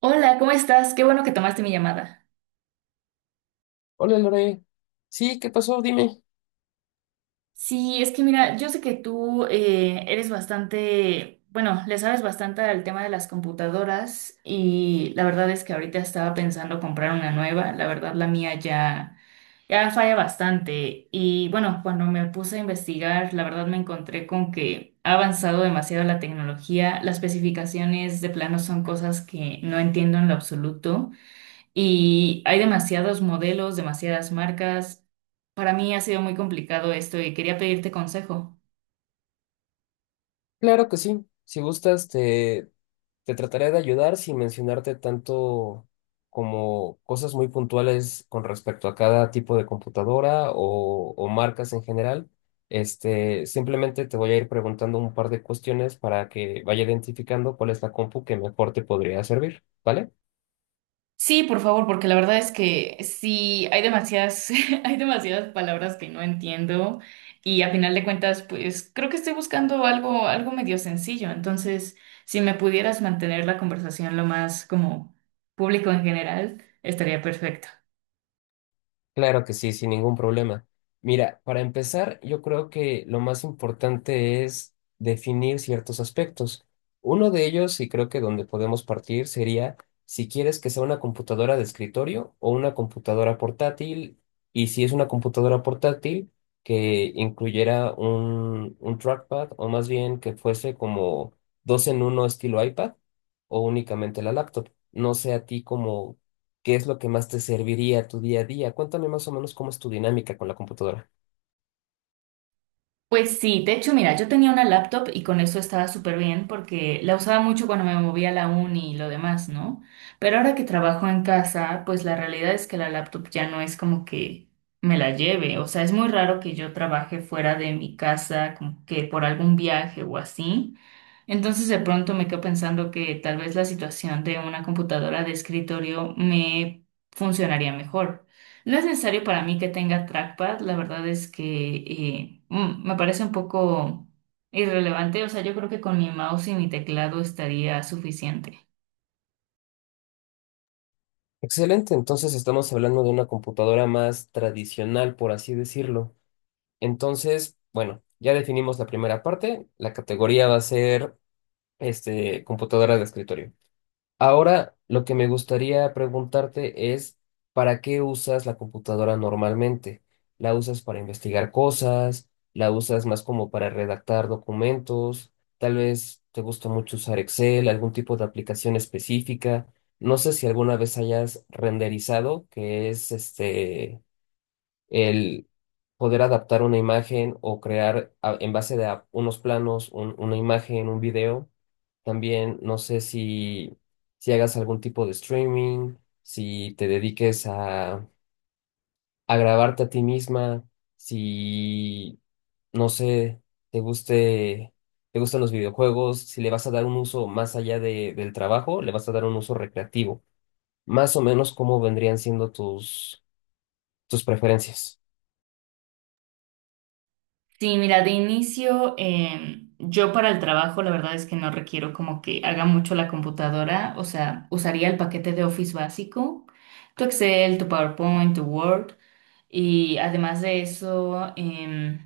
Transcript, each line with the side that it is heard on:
right: Hola, ¿cómo estás? Qué bueno que tomaste mi llamada.
left: Hola Lore. Sí, ¿qué pasó? Dime.
right: Sí, es que mira, yo sé que tú eres bastante, bueno, le sabes bastante al tema de las computadoras y la verdad es que ahorita estaba pensando comprar una nueva. La verdad, ya falla bastante. Y bueno, cuando me puse a investigar, la verdad me encontré con que ha avanzado demasiado la tecnología. Las especificaciones de plano son cosas que no entiendo en lo absoluto. Y hay demasiados modelos, demasiadas marcas. Para mí ha sido muy complicado esto y quería pedirte consejo.
left: Claro que sí. Si gustas, te trataré de ayudar sin mencionarte tanto como cosas muy puntuales con respecto a cada tipo de computadora o marcas en general. Simplemente te voy a ir preguntando un par de cuestiones para que vaya identificando cuál es la compu que mejor te podría servir, ¿vale?
right: Sí, por favor, porque la verdad es que sí, hay demasiadas palabras que no entiendo y a final de cuentas, pues creo que estoy buscando algo medio sencillo. Entonces, si me pudieras mantener la conversación lo más como público en general, estaría perfecto.
left: Claro que sí, sin ningún problema. Mira, para empezar, yo creo que lo más importante es definir ciertos aspectos. Uno de ellos, y creo que donde podemos partir, sería si quieres que sea una computadora de escritorio o una computadora portátil, y si es una computadora portátil, que incluyera un trackpad, o más bien que fuese como dos en uno estilo iPad, o únicamente la laptop. No sé a ti como qué es lo que más te serviría a tu día a día. Cuéntame más o menos cómo es tu dinámica con la computadora.
right: Pues sí, de hecho, mira, yo tenía una laptop y con eso estaba súper bien porque la usaba mucho cuando me movía a la uni y lo demás, ¿no? Pero ahora que trabajo en casa, pues la realidad es que la laptop ya no es como que me la lleve. O sea, es muy raro que yo trabaje fuera de mi casa, como que por algún viaje o así. Entonces de pronto me quedo pensando que tal vez la situación de una computadora de escritorio me funcionaría mejor. No es necesario para mí que tenga trackpad, la verdad es que me parece un poco irrelevante, o sea, yo creo que con mi mouse y mi teclado estaría suficiente.
left: Excelente, entonces estamos hablando de una computadora más tradicional, por así decirlo. Entonces, bueno, ya definimos la primera parte. La categoría va a ser computadora de escritorio. Ahora, lo que me gustaría preguntarte es, ¿para qué usas la computadora normalmente? ¿La usas para investigar cosas? ¿La usas más como para redactar documentos? Tal vez te gusta mucho usar Excel, algún tipo de aplicación específica. No sé si alguna vez hayas renderizado, que es este el poder adaptar una imagen o crear en base de unos planos una imagen, un video. También no sé si, si hagas algún tipo de streaming, si te dediques a grabarte a ti misma, si, no sé, te guste, te gustan los videojuegos, si le vas a dar un uso más allá del trabajo, le vas a dar un uso recreativo. Más o menos cómo vendrían siendo tus preferencias.
right: Sí, mira, de inicio, yo para el trabajo la verdad es que no requiero como que haga mucho la computadora, o sea, usaría el paquete de Office básico, tu Excel, tu PowerPoint, tu Word, y además de eso,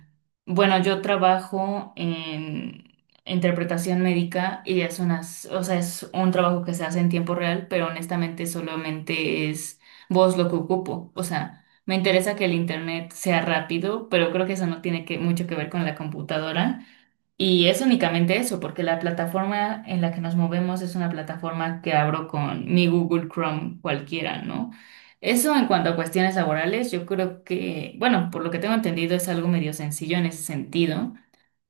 right: bueno, yo trabajo en interpretación médica y es o sea, es un trabajo que se hace en tiempo real, pero honestamente solamente es voz lo que ocupo, o sea. Me interesa que el internet sea rápido, pero creo que eso no tiene mucho que ver con la computadora. Y es únicamente eso, porque la plataforma en la que nos movemos es una plataforma que abro con mi Google Chrome cualquiera, ¿no? Eso en cuanto a cuestiones laborales, yo creo que, bueno, por lo que tengo entendido es algo medio sencillo en ese sentido.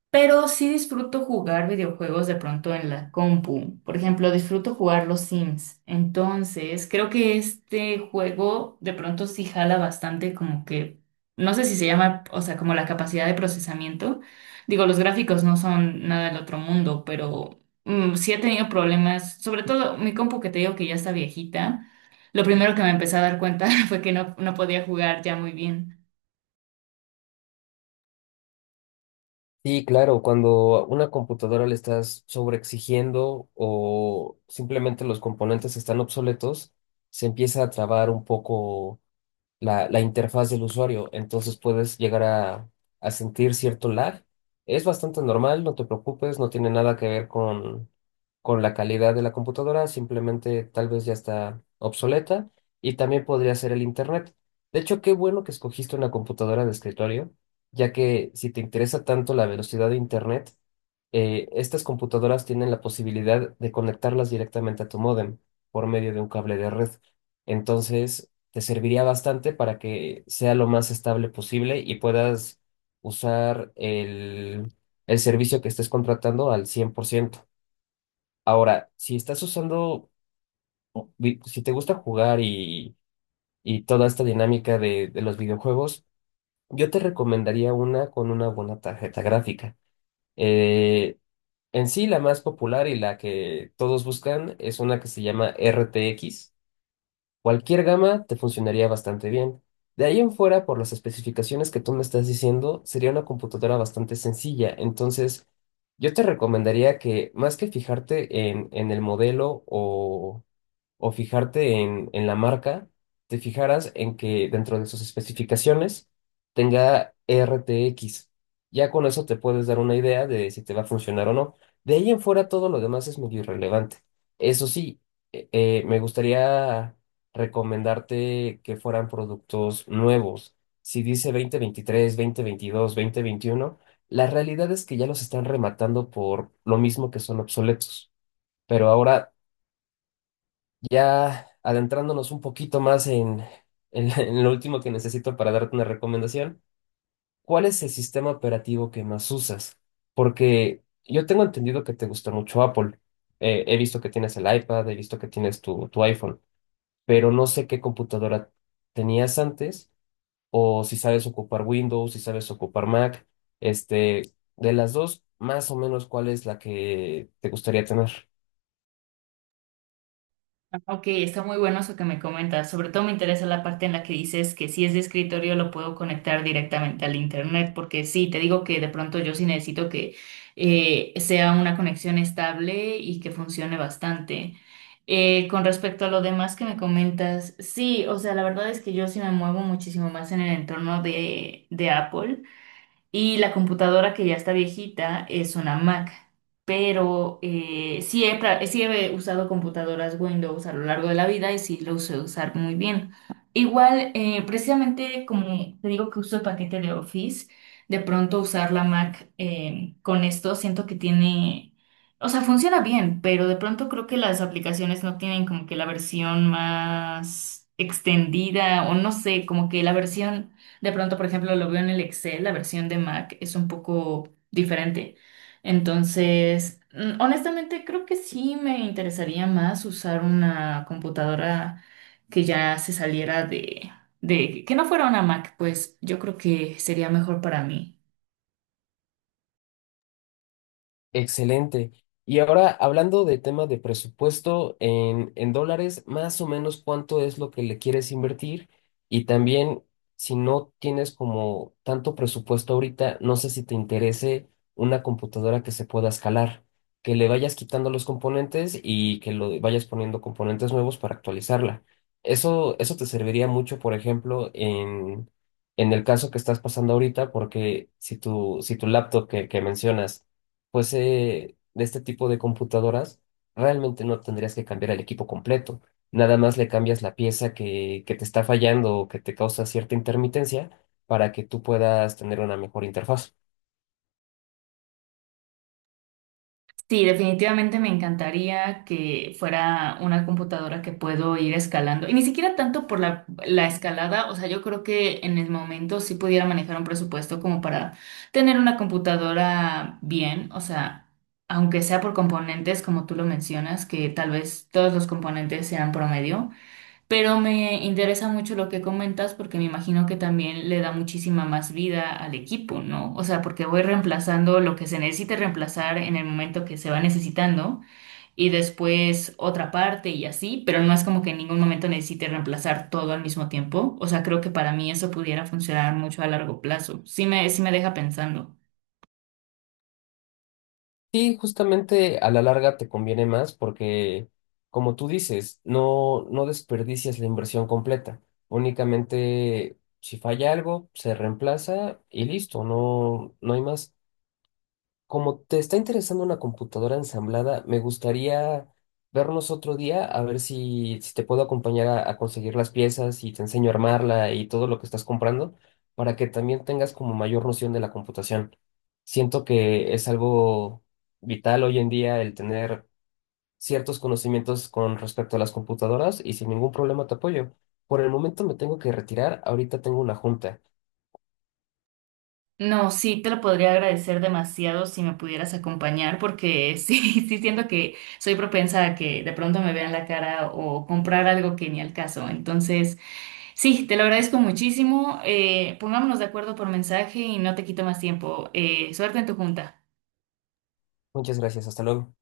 right: Pero sí disfruto jugar videojuegos de pronto en la compu. Por ejemplo, disfruto jugar los Sims. Entonces, creo que este juego de pronto sí jala bastante como que, no sé si se llama, o sea, como la capacidad de procesamiento. Digo, los gráficos no son nada del otro mundo, pero sí he tenido problemas. Sobre todo mi compu que te digo que ya está viejita. Lo primero que me empecé a dar cuenta fue que no podía jugar ya muy bien.
left: Sí, claro, cuando a una computadora le estás sobreexigiendo o simplemente los componentes están obsoletos, se empieza a trabar un poco la interfaz del usuario, entonces puedes llegar a sentir cierto lag. Es bastante normal, no te preocupes, no tiene nada que ver con la calidad de la computadora, simplemente tal vez ya está obsoleta y también podría ser el internet. De hecho, qué bueno que escogiste una computadora de escritorio, ya que si te interesa tanto la velocidad de internet, estas computadoras tienen la posibilidad de conectarlas directamente a tu módem por medio de un cable de red. Entonces, te serviría bastante para que sea lo más estable posible y puedas usar el servicio que estés contratando al 100%. Ahora, si estás usando, si te gusta jugar y toda esta dinámica de los videojuegos, yo te recomendaría una con una buena tarjeta gráfica. Eh, en sí, la más popular y la que todos buscan es una que se llama RTX. Cualquier gama te funcionaría bastante bien. De ahí en fuera, por las especificaciones que tú me estás diciendo, sería una computadora bastante sencilla. Entonces, yo te recomendaría que más que fijarte en el modelo o o fijarte en la marca, te fijaras en que dentro de sus especificaciones tenga RTX. Ya con eso te puedes dar una idea de si te va a funcionar o no. De ahí en fuera todo lo demás es medio irrelevante. Eso sí, me gustaría recomendarte que fueran productos nuevos. Si dice 2023, 2022, veintiuno, la realidad es que ya los están rematando por lo mismo que son obsoletos, pero ahora ya adentrándonos un poquito más en lo último que necesito para darte una recomendación, ¿cuál es el sistema operativo que más usas? Porque yo tengo entendido que te gusta mucho Apple. He visto que tienes el iPad, he visto que tienes tu iPhone, pero no sé qué computadora tenías antes o si sabes ocupar Windows, si sabes ocupar Mac. Este, de las dos, más o menos, ¿cuál es la que te gustaría tener?
right: Ok, está muy bueno eso que me comentas. Sobre todo me interesa la parte en la que dices que si es de escritorio lo puedo conectar directamente al internet, porque sí, te digo que de pronto yo sí necesito que sea una conexión estable y que funcione bastante. Con respecto a lo demás que me comentas, sí, o sea, la verdad es que yo sí me muevo muchísimo más en el entorno de Apple. Y la computadora que ya está viejita es una Mac, pero sí he usado computadoras Windows a lo largo de la vida y sí lo sé usar muy bien. Igual, precisamente como te digo que uso el paquete de Office, de pronto usar la Mac con esto siento que tiene, o sea, funciona bien, pero de pronto creo que las aplicaciones no tienen como que la versión más extendida o no sé, como que la versión... De pronto, por ejemplo, lo veo en el Excel, la versión de Mac es un poco diferente. Entonces, honestamente, creo que sí me interesaría más usar una computadora que ya se saliera que no fuera una Mac, pues yo creo que sería mejor para mí.
left: Excelente. Y ahora, hablando de tema de presupuesto en dólares, más o menos cuánto es lo que le quieres invertir. Y también, si no tienes como tanto presupuesto ahorita, no sé si te interese una computadora que se pueda escalar, que le vayas quitando los componentes y que lo vayas poniendo componentes nuevos para actualizarla. Eso te serviría mucho, por ejemplo, en el caso que estás pasando ahorita, porque si tu, si tu laptop que mencionas fuese de este tipo de computadoras, realmente no tendrías que cambiar el equipo completo. Nada más le cambias la pieza que te está fallando o que te causa cierta intermitencia para que tú puedas tener una mejor interfaz.
right: Sí, definitivamente me encantaría que fuera una computadora que puedo ir escalando. Y ni siquiera tanto por la escalada, o sea, yo creo que en el momento sí pudiera manejar un presupuesto como para tener una computadora bien, o sea, aunque sea por componentes, como tú lo mencionas, que tal vez todos los componentes sean promedio. Pero me interesa mucho lo que comentas porque me imagino que también le da muchísima más vida al equipo, ¿no? O sea, porque voy reemplazando lo que se necesite reemplazar en el momento que se va necesitando y después otra parte y así, pero no es como que en ningún momento necesite reemplazar todo al mismo tiempo. O sea, creo que para mí eso pudiera funcionar mucho a largo plazo. Sí me deja pensando.
left: Sí, justamente a la larga te conviene más porque, como tú dices, no, no desperdicias la inversión completa. Únicamente si falla algo, se reemplaza y listo, no, no hay más. Como te está interesando una computadora ensamblada, me gustaría vernos otro día a ver si, si te puedo acompañar a conseguir las piezas y te enseño a armarla y todo lo que estás comprando para que también tengas como mayor noción de la computación. Siento que es algo vital hoy en día el tener ciertos conocimientos con respecto a las computadoras y sin ningún problema te apoyo. Por el momento me tengo que retirar, ahorita tengo una junta.
right: No, sí, te lo podría agradecer demasiado si me pudieras acompañar, porque sí, sí siento que soy propensa a que de pronto me vean la cara o comprar algo que ni al caso. Entonces, sí, te lo agradezco muchísimo. Pongámonos de acuerdo por mensaje y no te quito más tiempo. Suerte en tu junta.
left: Muchas gracias, hasta luego.